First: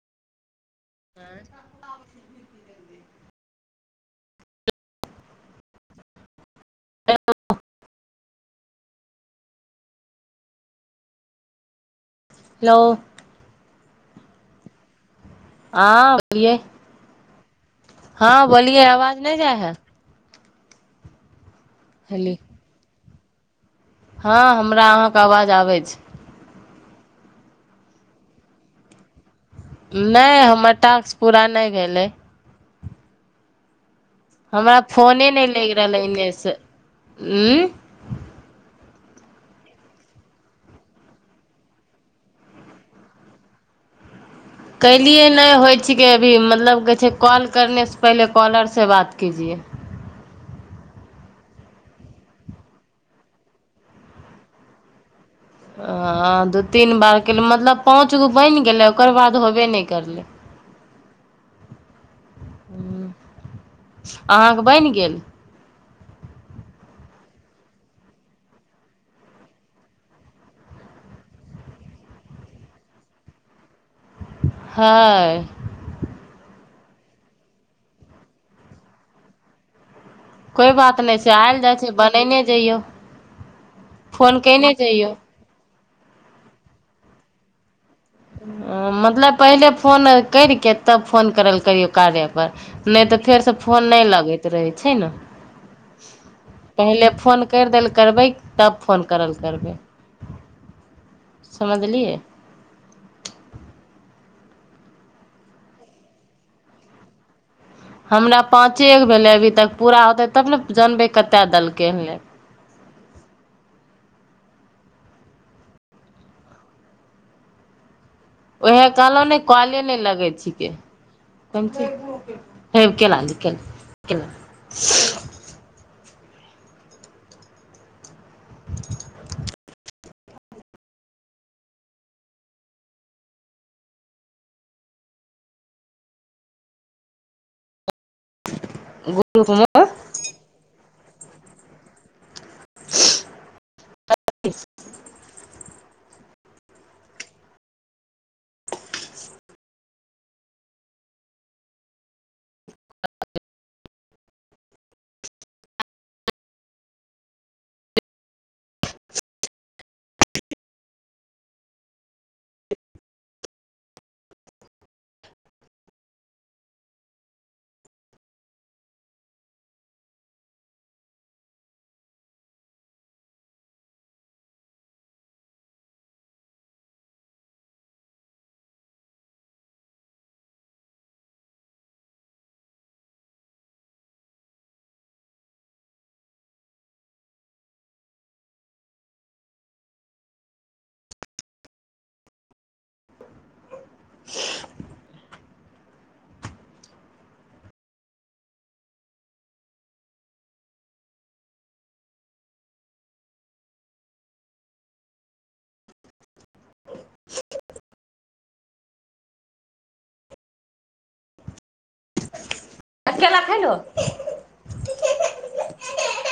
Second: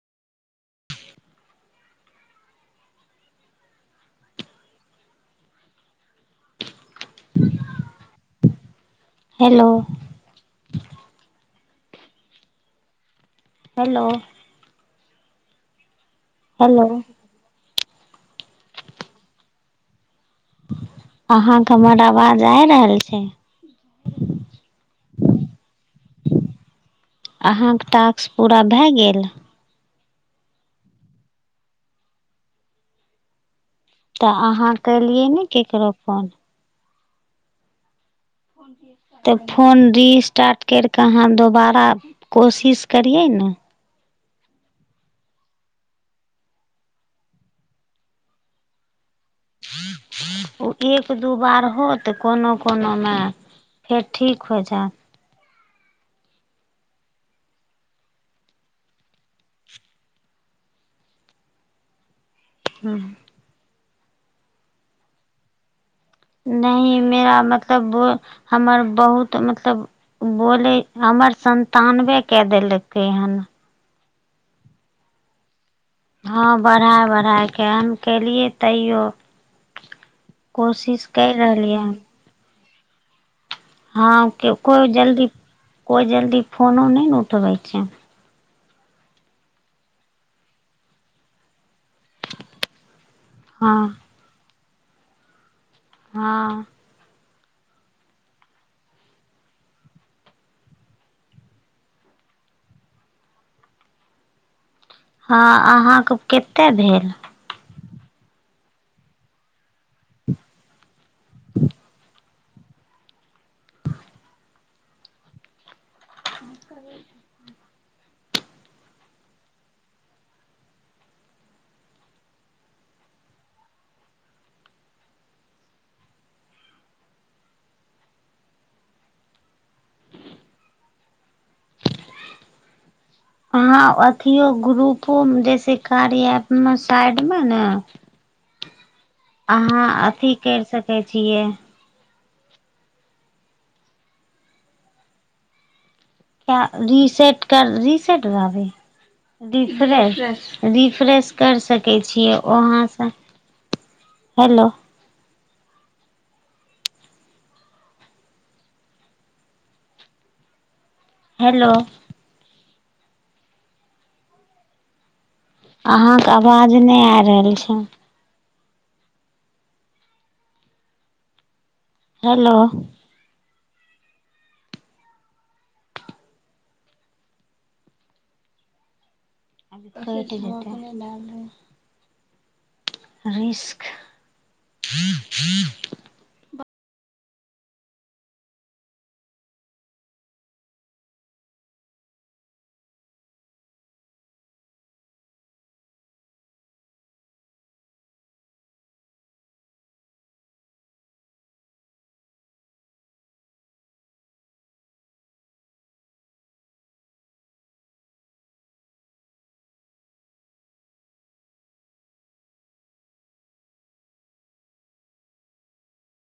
आँ [unintelligible] हेलो नओ हेलो आ हेलो हँ बोलिए आवाज नहि जाय है अहाँ हमर हेली आवाज आ रहल छै हँ हमरा अहाँके आवाज आबै छै अहाँके टास्क पूरा भए गेल नहि हमर टास्क पूरा नहि भेलै तऽ अहाँ हमरा केलियै फोने ने नहि लगि केकरो रहलै फोन एने से उ तऽ फोन रिस्टार्ट करि कऽ अहाँ दोबारा कोशिश करियै ने कलियै नहि होइ छिकै अभी मतलब कहै छै कॉल करनेसँ पहिले कॉलरसँ बात कीजिए ह हँ एक दू बार होत कोनो कोनोमे फेर ठीक हो जायत हँ दू तीन बार कली मतलब पाँच गो बनि गेलै ओकर बाद होबे नहि करलै हँ अहाँके बनि गेल नहि मेरा मतलब बो हमर बहुत मतलब बोलै हमर संन्तानबे क देलकै हन ह हँ बढ़ा बढ़ा कऽ हम केलियै तैयो कोइ बात कोशिश नहि करि छै आयल रहलियै जाइ छै हन बनने जइयो हँ के कोइ जइयौ जल्दी कोइ जल्दी फोनो नहि ने उठबै छै ह मतलब पहिले फोन करिके तब फोन करल करियौ कारे पर ने ते फेर से हँ फोन न लगेत रहै छै ने हँ पहिले फोन करि द ल करबै तब फोन करल करबै समझलियै हँ अहाँके कतेक भेल हमरा पाँचेगो भेलै अभी तक पूरा होतै तब ने जानबे कतय देलकै हन ले करब छै उएह कहलहुँ ने कले नहि लगै छिकै त हे केना जे [unintelligible] ह अथिो ग्रुपो जैसे कार्य साइड मे ने [unintelligible] अहाँ अथिी करि सक देखै छियै रिसेट कर रिसेट भी रि्रेश रिफ्रेश करि सकै छियै वहाँसँ हेलो हेलो अहाँके आवाज नहि आ रहल छै हेलो ट रस्क ह ह [unintelligible] आ केला खाय ल